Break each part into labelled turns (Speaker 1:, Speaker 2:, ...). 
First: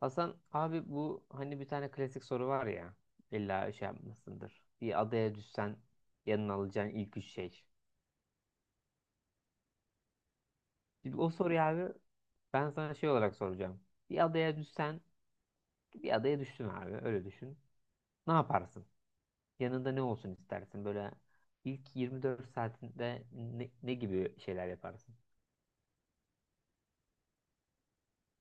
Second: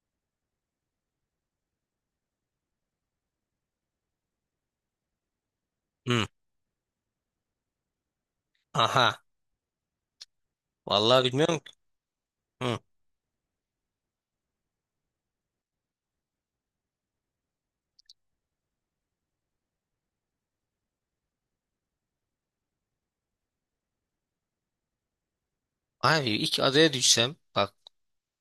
Speaker 1: Hasan abi, bu hani bir tane klasik soru var ya, illa şey yapmasındır. Bir adaya düşsen
Speaker 2: Hı.
Speaker 1: yanına alacağın ilk üç şey.
Speaker 2: Aha.
Speaker 1: Şimdi
Speaker 2: Vallahi
Speaker 1: o
Speaker 2: bilmiyorum
Speaker 1: soruyu
Speaker 2: ki.
Speaker 1: abi ben
Speaker 2: Hı.
Speaker 1: sana şey olarak soracağım. Bir adaya düşsen Bir adaya düştün abi, öyle düşün. Ne yaparsın? Yanında ne olsun istersin? Böyle ilk 24 saatinde ne gibi şeyler yaparsın?
Speaker 2: Abi ilk adaya düşsem bak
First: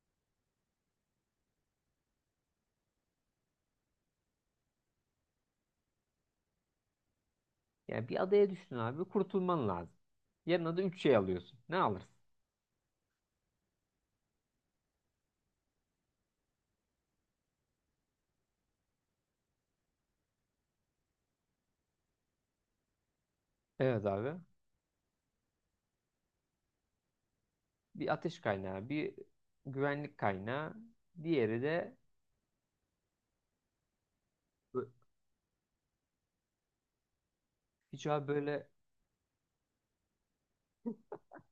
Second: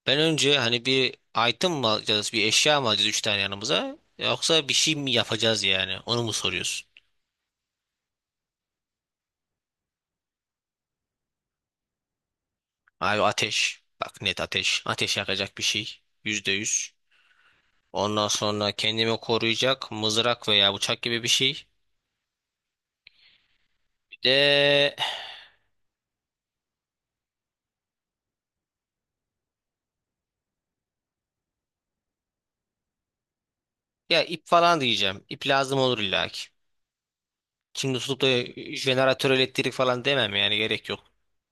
Speaker 2: ben önce hani bir item mı alacağız bir eşya mı alacağız üç tane yanımıza yoksa bir şey mi yapacağız yani onu mu soruyorsun?
Speaker 1: Yani bir adaya düştün abi, kurtulman lazım. Yanına da üç şey alıyorsun. Ne alırsın?
Speaker 2: Abi ateş bak net ateş yakacak bir şey %100, ondan sonra kendimi koruyacak mızrak veya bıçak gibi bir şey,
Speaker 1: Evet
Speaker 2: bir
Speaker 1: abi.
Speaker 2: de
Speaker 1: Bir ateş kaynağı, bir güvenlik kaynağı, diğeri de
Speaker 2: ya ip falan
Speaker 1: bö-
Speaker 2: diyeceğim, ip lazım olur illaki. Şimdi
Speaker 1: hiç
Speaker 2: tutup da
Speaker 1: abi böyle
Speaker 2: jeneratör elektrik falan demem, yani gerek yok.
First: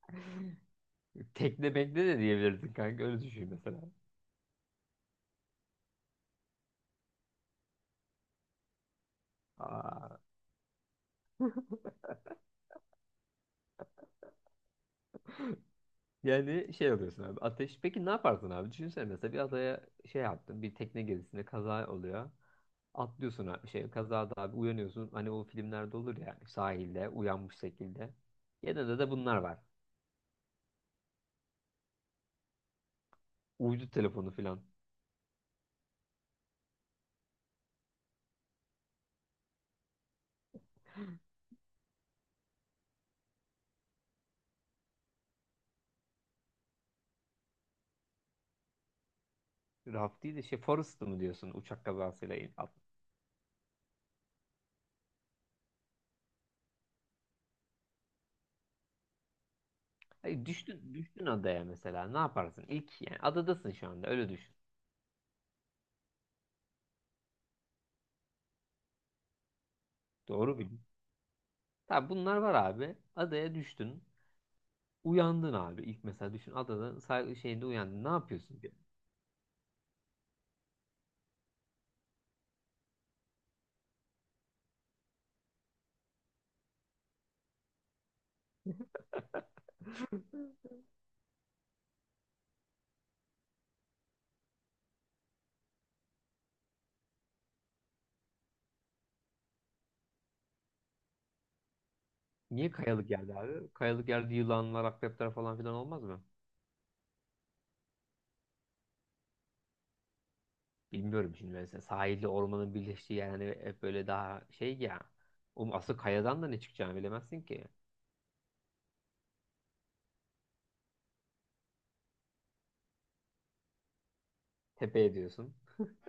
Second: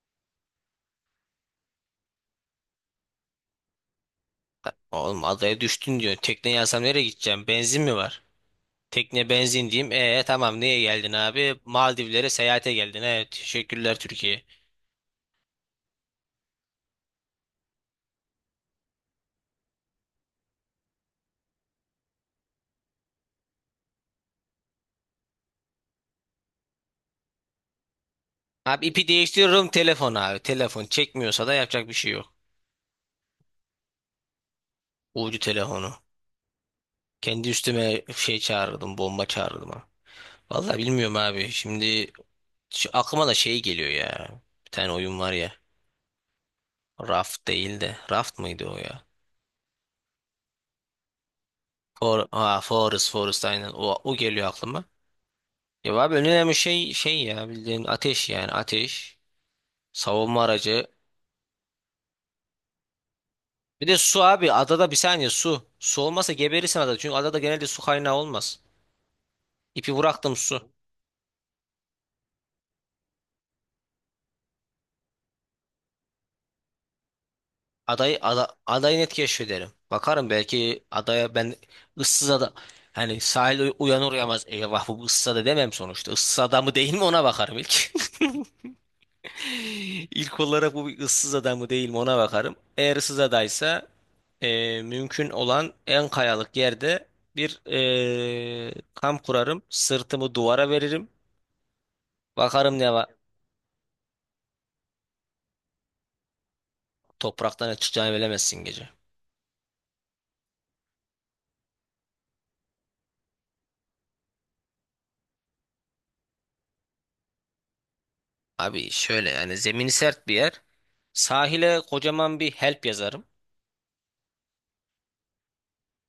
Speaker 1: tekne bekle de diyebilirsin kanka, öyle düşün mesela.
Speaker 2: Oğlum adaya düştün diyor. Tekne yazsam nereye gideceğim? Benzin mi var? Tekne benzin diyeyim.
Speaker 1: Aa,
Speaker 2: E tamam niye geldin abi? Maldivlere seyahate geldin. Evet teşekkürler Türkiye.
Speaker 1: yani şey alıyorsun abi, ateş. Peki ne yaparsın abi? Düşünsene, mesela bir adaya şey yaptın, bir tekne gezisinde kaza oluyor. Atlıyorsun abi, şey kazada abi uyanıyorsun. Hani o filmlerde olur ya, sahilde uyanmış şekilde.
Speaker 2: Abi
Speaker 1: Yanında
Speaker 2: ipi
Speaker 1: da bunlar var.
Speaker 2: değiştiriyorum telefon abi. Telefon çekmiyorsa da yapacak bir şey yok.
Speaker 1: Uydu telefonu filan.
Speaker 2: Ucu telefonu. Kendi üstüme şey çağırdım. Bomba çağırdım ha. Vallahi bilmiyorum abi. Şimdi şu aklıma da şey geliyor ya. Bir tane oyun var ya. Raft değil de. Raft mıydı o ya?
Speaker 1: Raft değil de şey, Forrest mı diyorsun, uçak kazasıyla.
Speaker 2: Forest, Forest aynen. O geliyor aklıma. Ya abi en önemli şey ya, bildiğin ateş, yani ateş, savunma
Speaker 1: Hayır,
Speaker 2: aracı.
Speaker 1: düştün adaya, mesela ne yaparsın? İlk yani adadasın
Speaker 2: Bir
Speaker 1: şu
Speaker 2: de
Speaker 1: anda,
Speaker 2: su
Speaker 1: öyle
Speaker 2: abi,
Speaker 1: düşün.
Speaker 2: adada bir saniye, su. Su olmasa geberirsin adada, çünkü adada genelde su kaynağı olmaz. İpi bıraktım,
Speaker 1: Doğru
Speaker 2: su.
Speaker 1: bildim. Tabii bunlar var abi. Adaya düştün. Uyandın abi. İlk mesela düşün, adada şeyinde uyandın. Ne
Speaker 2: Adayı ada,
Speaker 1: yapıyorsun? Diye.
Speaker 2: adayı net keşfederim. Bakarım belki adaya ben, ıssız ada hani sahil uyanır uyanmaz eyvah bu ıssız ada demem sonuçta. Issız ada mı değil mi ona bakarım ilk. İlk olarak bu bir ıssız ada mı değil mi ona bakarım. Eğer ıssız adaysa mümkün olan en kayalık yerde bir kamp kurarım. Sırtımı duvara veririm.
Speaker 1: Niye
Speaker 2: Bakarım ne var.
Speaker 1: kayalık yerde abi? Kayalık yerde yılanlar, akrepler falan filan olmaz mı?
Speaker 2: Topraktan ne çıkacağını bilemezsin gece.
Speaker 1: Bilmiyorum şimdi, mesela sahilde ormanın birleştiği yer hani hep böyle daha şey ya. Oğlum, asıl kayadan da ne çıkacağını bilemezsin ki.
Speaker 2: Abi şöyle, yani zemini sert bir yer. Sahile kocaman bir help yazarım.
Speaker 1: Tepe ediyorsun.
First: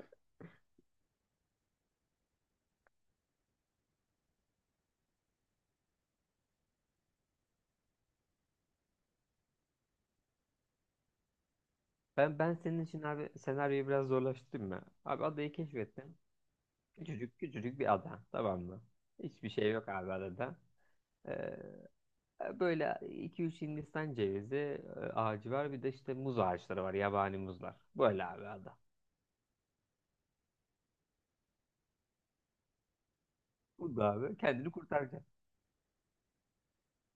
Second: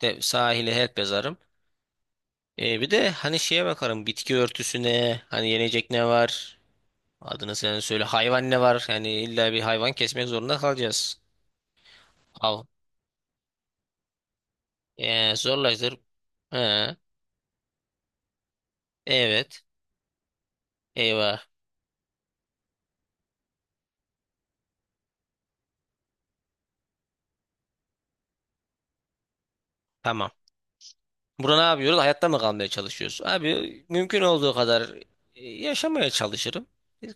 Speaker 2: De, sahile help yazarım. E, bir de hani şeye bakarım, bitki örtüsüne, hani yenecek ne var. Adını sen söyle, hayvan ne var. Yani illa bir hayvan kesmek zorunda kalacağız.
Speaker 1: Ben
Speaker 2: Al.
Speaker 1: senin için abi senaryoyu biraz zorlaştırdım mı? Abi adayı
Speaker 2: Zorlaştır.
Speaker 1: keşfettin.
Speaker 2: He,
Speaker 1: Küçücük küçücük bir ada, tamam mı? Hiçbir
Speaker 2: evet.
Speaker 1: şey yok abi adada.
Speaker 2: Eyvah.
Speaker 1: Ee, Böyle iki üç Hindistan cevizi ağacı var, bir de işte muz ağaçları var, yabani muzlar. Böyle abi ada.
Speaker 2: Tamam. Burada ne yapıyoruz? Hayatta mı kalmaya çalışıyoruz? Abi
Speaker 1: Bu da
Speaker 2: mümkün
Speaker 1: abi
Speaker 2: olduğu
Speaker 1: kendini
Speaker 2: kadar
Speaker 1: kurtaracak.
Speaker 2: yaşamaya çalışırım.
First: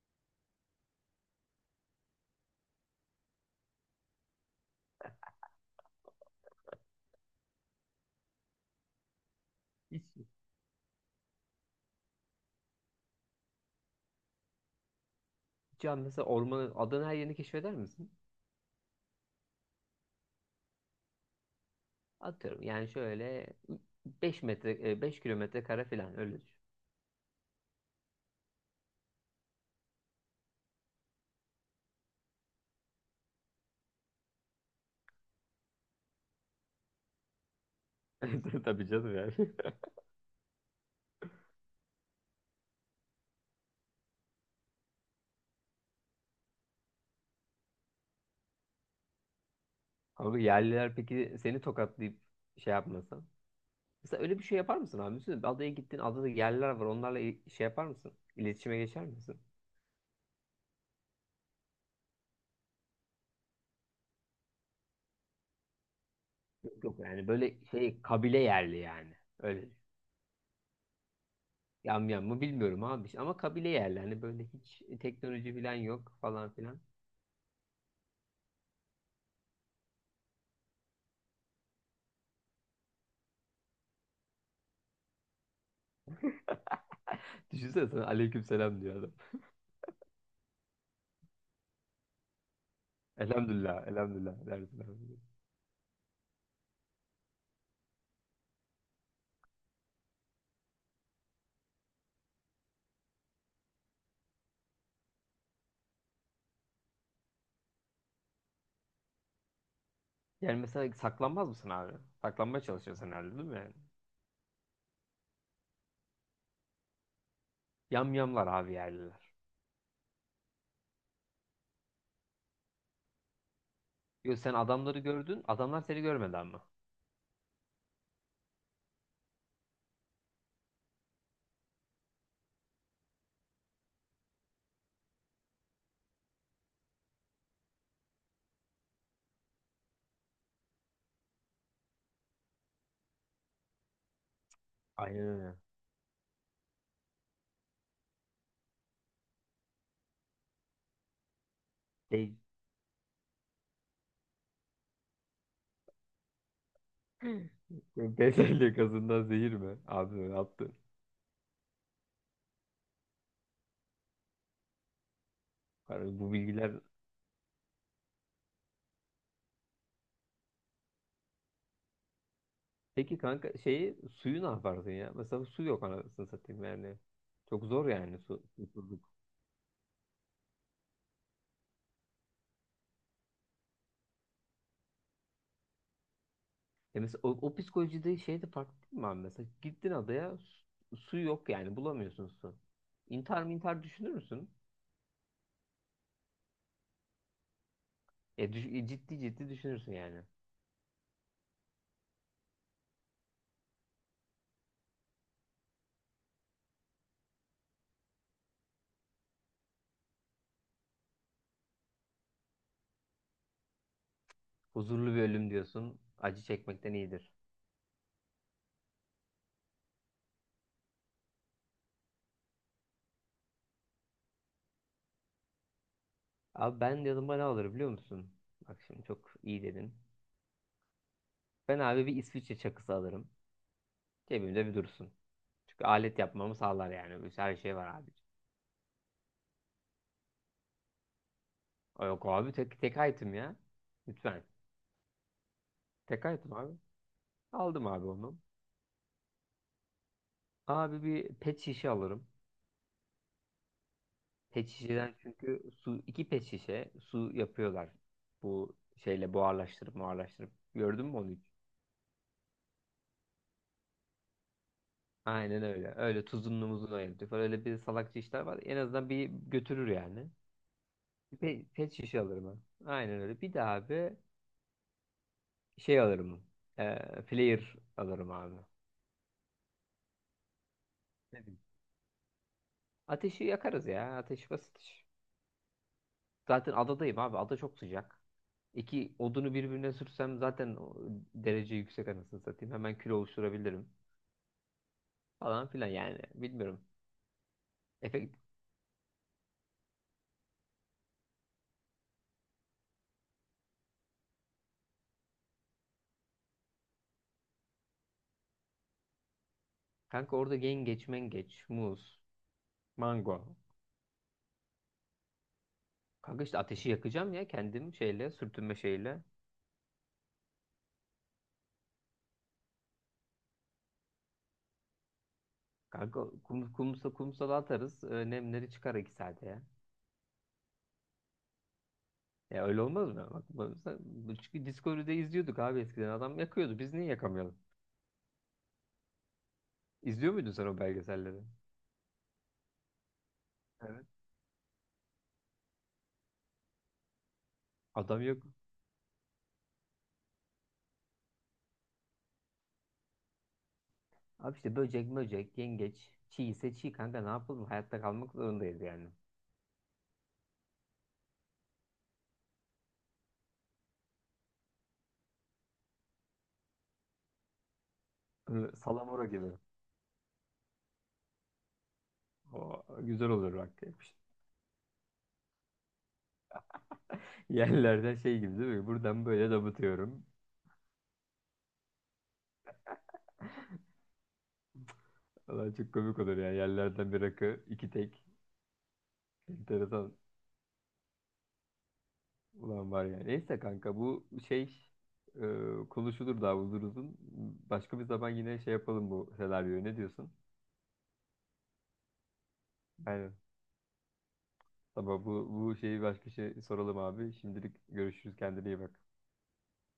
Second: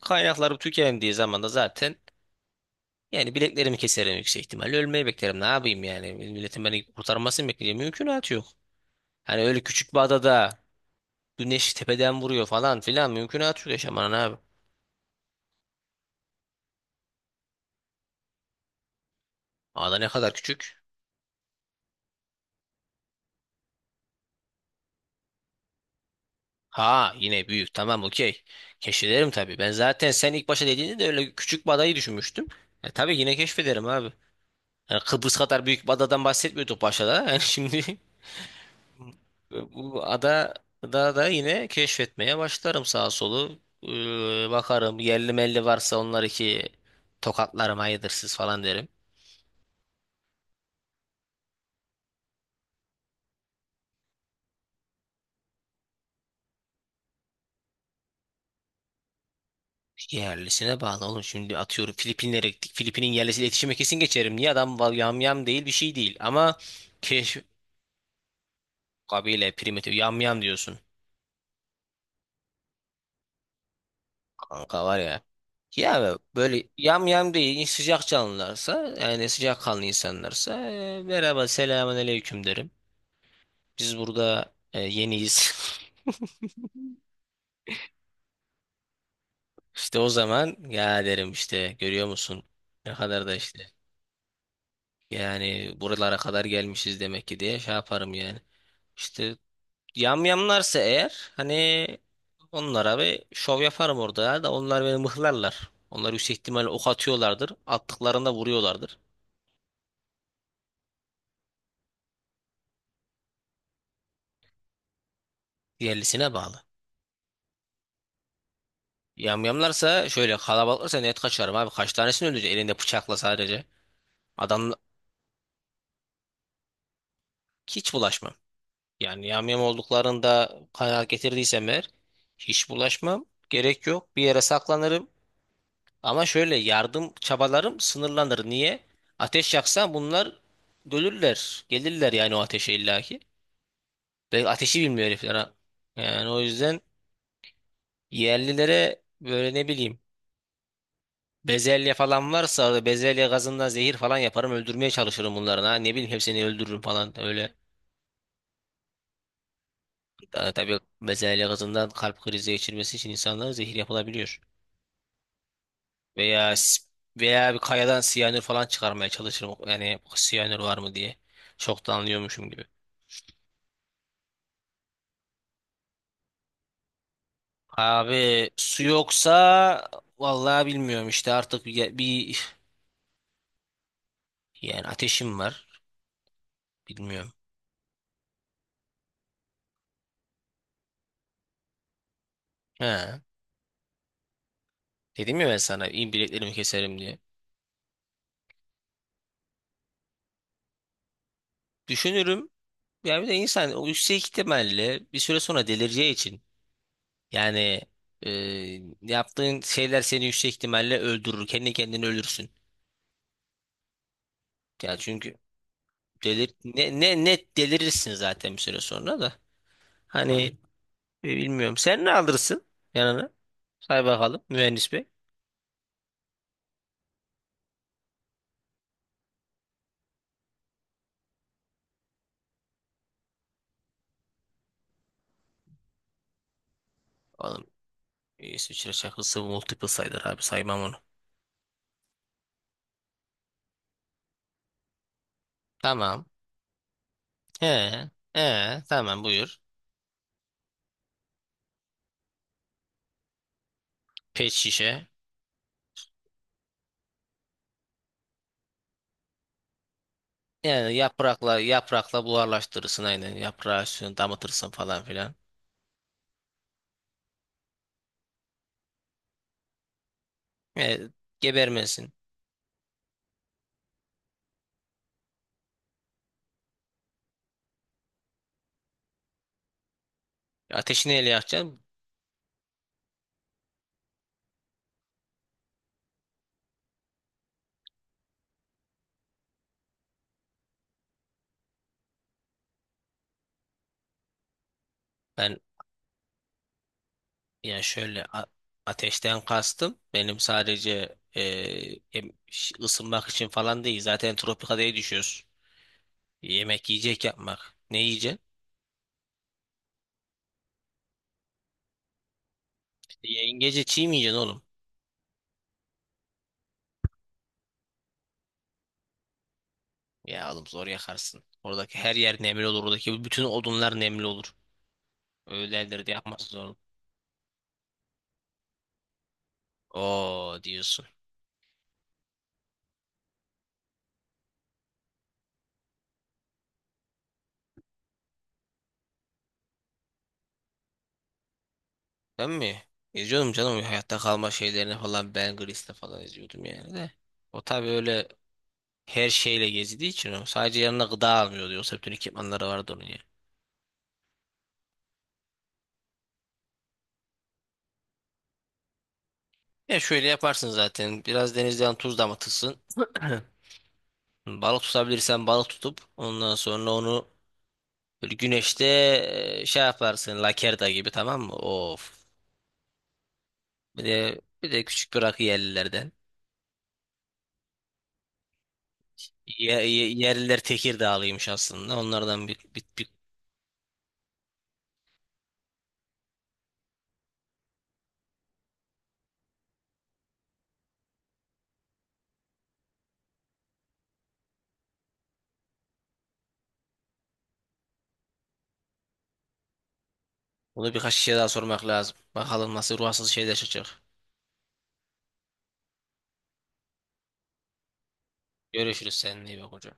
Speaker 2: Kaynaklarım tükendiği zaman da zaten yani bileklerimi keserim yüksek ihtimalle. Ölmeyi beklerim. Ne yapayım yani? Milletin beni kurtarmasını bekleyeceğim. Mümkünatı yok. Hani öyle küçük bir
Speaker 1: Hiç,
Speaker 2: adada güneş tepeden vuruyor falan filan. Mümkünatı yok yaşamanın abi.
Speaker 1: hiç an mesela ormanın adanın her yerini keşfeder misin?
Speaker 2: Ada ne kadar küçük.
Speaker 1: Atıyorum yani şöyle 5 metre 5 kilometre kare falan, öyle düşün.
Speaker 2: Ha yine büyük, tamam, okey. Keşfederim tabii. Ben zaten sen ilk başta dediğinde de öyle küçük badayı düşünmüştüm. E, tabii yine keşfederim abi. Yani Kıbrıs kadar büyük bir adadan bahsetmiyorduk başta da. Yani şimdi
Speaker 1: Tabii canım yani.
Speaker 2: bu ada da yine keşfetmeye başlarım sağa solu. Bakarım yerli melli varsa onlar iki tokatlarım hayırdır siz falan derim.
Speaker 1: Ama yerliler peki seni tokatlayıp şey yapmasa? Mesela öyle bir şey yapar mısın abi? Düşünsene, adaya gittin, adada yerler var. Onlarla şey yapar mısın? İletişime geçer misin?
Speaker 2: Yerlisine bağlı oğlum, şimdi atıyorum Filipinlere gittik. Filipin'in yerlisiyle iletişime kesin geçerim. Niye, adam yamyam değil, bir şey değil. Ama
Speaker 1: Yok yok, yani
Speaker 2: keşf
Speaker 1: böyle şey kabile yerli yani.
Speaker 2: Kabile
Speaker 1: Öyle.
Speaker 2: primitif yam yam diyorsun.
Speaker 1: Yam yam mı bilmiyorum abi. İşte Ama kabile yerli. Hani böyle hiç
Speaker 2: Kanka var ya.
Speaker 1: teknoloji falan yok
Speaker 2: Ya
Speaker 1: falan
Speaker 2: böyle
Speaker 1: filan.
Speaker 2: yam yam değil, sıcak canlılarsa, yani sıcak kanlı insanlarsa merhaba selamun aleyküm derim. Biz burada yeniyiz.
Speaker 1: Düşünsene, sana aleyküm selam diyor adam.
Speaker 2: İşte o zaman ya derim, işte görüyor musun ne kadar da işte,
Speaker 1: Elhamdülillah, elhamdülillah dersin abi.
Speaker 2: yani buralara kadar gelmişiz demek ki diye şey yaparım yani. İşte yamyamlarsa eğer, hani onlara bir şov yaparım orada, ya da onlar beni mıhlarlar. Onlar yüksek ihtimalle ok atıyorlardır. Attıklarında vuruyorlardır.
Speaker 1: Yani mesela saklanmaz mısın abi? Saklanmaya çalışıyorsun herhalde, değil mi yani?
Speaker 2: Diğerlisine bağlı.
Speaker 1: Yam yamlar abi, yerliler.
Speaker 2: Yamyamlarsa, şöyle kalabalıklarsa net kaçarım abi. Kaç tanesini öldürecek elinde bıçakla sadece.
Speaker 1: Yok, sen
Speaker 2: Adam,
Speaker 1: adamları gördün, adamlar seni görmedi ama.
Speaker 2: hiç bulaşmam. Yani yamyam olduklarında kanaat getirdiysem eğer hiç bulaşmam. Gerek yok. Bir yere saklanırım. Ama şöyle yardım çabalarım sınırlanır. Niye? Ateş yaksan bunlar dölürler. Gelirler yani o ateşe illaki. Ve ateşi bilmiyor herifler ha.
Speaker 1: Aynen
Speaker 2: Yani o yüzden yerlilere böyle ne bileyim, bezelye falan
Speaker 1: öyle.
Speaker 2: varsa orada bezelye gazından zehir falan yaparım, öldürmeye çalışırım bunların ha. Ne bileyim hepsini öldürürüm falan
Speaker 1: Hı.
Speaker 2: öyle.
Speaker 1: Bezelye gazından zehir mi? Abi ne yaptın?
Speaker 2: Tabii bezelye gazından kalp krizi geçirmesi için insanlara zehir yapılabiliyor.
Speaker 1: Yani bu
Speaker 2: Veya
Speaker 1: bilgiler...
Speaker 2: s- veya bir kayadan siyanür falan çıkarmaya çalışırım. Yani siyanür var mı diye. Çok da anlıyormuşum gibi.
Speaker 1: Peki kanka, şeyi suyu ne yaparsın ya? Mesela su yok, anasını satayım yani. Çok zor yani su.
Speaker 2: Abi su
Speaker 1: Susuzluk.
Speaker 2: yoksa vallahi bilmiyorum işte artık yani ateşim var,
Speaker 1: Ya mesela o,
Speaker 2: bilmiyorum.
Speaker 1: o psikolojide şey de farklı değil mi abi? Mesela gittin adaya, su, su yok yani, bulamıyorsun su.
Speaker 2: He.
Speaker 1: İntihar mı intihar düşünür müsün?
Speaker 2: Dedim ya ben sana, iyi, bileklerimi keserim diye.
Speaker 1: Ciddi ciddi düşünürsün yani.
Speaker 2: Düşünürüm. Yani bir de insan o yüksek ihtimalle bir süre sonra delireceği için yani, e, yaptığın şeyler seni yüksek ihtimalle öldürür. Kendi kendini ölürsün. Yani
Speaker 1: Huzurlu bir
Speaker 2: çünkü
Speaker 1: ölüm diyorsun. Acı
Speaker 2: delir
Speaker 1: çekmekten
Speaker 2: ne, ne
Speaker 1: iyidir.
Speaker 2: net delirirsin zaten bir süre sonra da. Hani bilmiyorum. Sen ne alırsın yanına? Say bakalım mühendis bey.
Speaker 1: Abi ben yanıma ne alırım biliyor musun? Bak şimdi çok iyi dedin. Ben abi bir İsviçre çakısı alırım. Cebimde bir dursun. Çünkü alet yapmamı sağlar yani. Her şey var abi.
Speaker 2: İsviçre şakası multiple sayılır abi, saymam onu.
Speaker 1: Yok abi, tek, tek item ya. Lütfen. Tek
Speaker 2: Tamam.
Speaker 1: item abi.
Speaker 2: He.
Speaker 1: Aldım abi onu.
Speaker 2: He. Tamam buyur.
Speaker 1: Abi bir pet şişe alırım.
Speaker 2: Pet
Speaker 1: Pet
Speaker 2: şişe.
Speaker 1: şişeden çünkü su, iki pet şişe su yapıyorlar. Bu şeyle buharlaştırıp buharlaştırıp.
Speaker 2: Yani
Speaker 1: Gördün mü onu hiç?
Speaker 2: yaprakla buharlaştırırsın aynen. Yaprağı üstüne damıtırsın falan filan.
Speaker 1: Aynen öyle. Öyle tuzunlu muzunlu ayırtıyor falan. Öyle bir salakça işler var. En azından bir götürür yani.
Speaker 2: E,
Speaker 1: Bir pet
Speaker 2: gebermesin.
Speaker 1: şişe alırım ben. Aynen öyle. Bir de abi şey alırım. Ee, Player alırım abi.
Speaker 2: Ateşi neyle
Speaker 1: Ne bileyim.
Speaker 2: yakacaksın?
Speaker 1: Ateşi yakarız ya. Ateş basit iş. Zaten adadayım abi. Ada çok sıcak. İki odunu birbirine sürsem zaten o derece yüksek, anasını satayım. Hemen kilo oluşturabilirim.
Speaker 2: Ben,
Speaker 1: Falan filan yani. Bilmiyorum.
Speaker 2: yani şöyle,
Speaker 1: Efekt.
Speaker 2: ateşten kastım. Benim sadece ısınmak için falan değil. Zaten tropikadaya düşüyoruz. Yemek yiyecek yapmak. Ne yiyeceksin?
Speaker 1: Kanka orada yengeç, mengeç, muz,
Speaker 2: İşte
Speaker 1: mango.
Speaker 2: yengece çiğ mi yiyeceksin oğlum?
Speaker 1: Kanka işte ateşi yakacağım ya, kendim şeyle, sürtünme şeyle.
Speaker 2: Ya oğlum zor yakarsın. Oradaki her yer nemli olur. Oradaki bütün odunlar nemli olur. Öyledir de
Speaker 1: Kanka
Speaker 2: yapması
Speaker 1: kum,
Speaker 2: zor.
Speaker 1: kumsa kumsala atarız. Nemleri çıkar 2 saate ya.
Speaker 2: Oo diyorsun.
Speaker 1: Ya öyle olmaz mı? Bak, çünkü Discovery'de izliyorduk abi eskiden. Adam yakıyordu. Biz niye yakamıyoruz? İzliyor muydun sen o belgeselleri?
Speaker 2: Ben mi? İzliyordum canım,
Speaker 1: Evet.
Speaker 2: hayatta kalma şeylerini falan, Ben Gris'te falan izliyordum yani de. O tabii
Speaker 1: Adam
Speaker 2: öyle
Speaker 1: yok.
Speaker 2: her şeyle gezdiği için, o sadece yanına gıda almıyordu. Yoksa bütün ekipmanları vardı onun ya.
Speaker 1: Abi işte böcek böcek, yengeç, çiğ ise çiğ, kanka ne yapalım? Hayatta kalmak zorundayız yani.
Speaker 2: Ya şöyle yaparsın zaten. Biraz denizden tuz damıtırsın. Balık tutabilirsen balık tutup ondan sonra onu böyle
Speaker 1: Öyle
Speaker 2: güneşte
Speaker 1: salamura gibi.
Speaker 2: şey yaparsın, lakerda gibi, tamam mı? Of.
Speaker 1: O güzel olur bak.
Speaker 2: Bir de bir de küçük bir rakı yerlilerden.
Speaker 1: Yerlerden şey gibi değil mi? Buradan böyle damıtıyorum.
Speaker 2: Yerliler Tekirdağlıymış aslında. Onlardan
Speaker 1: Ulan çok komik olur yani. Yerlerden bir rakı, iki tek. Enteresan ulan var yani. Neyse kanka, bu şey konuşulur daha uzun uzun. Başka bir zaman yine şey yapalım bu senaryoyu. Ne diyorsun?
Speaker 2: bunu birkaç şey daha sormak lazım. Bakalım nasıl ruhsuz
Speaker 1: Aynen.
Speaker 2: şeyler çıkacak.
Speaker 1: Tamam, bu şeyi başka şey soralım abi. Şimdilik görüşürüz. Kendine iyi bak.
Speaker 2: Görüşürüz seninle, iyi bak hocam.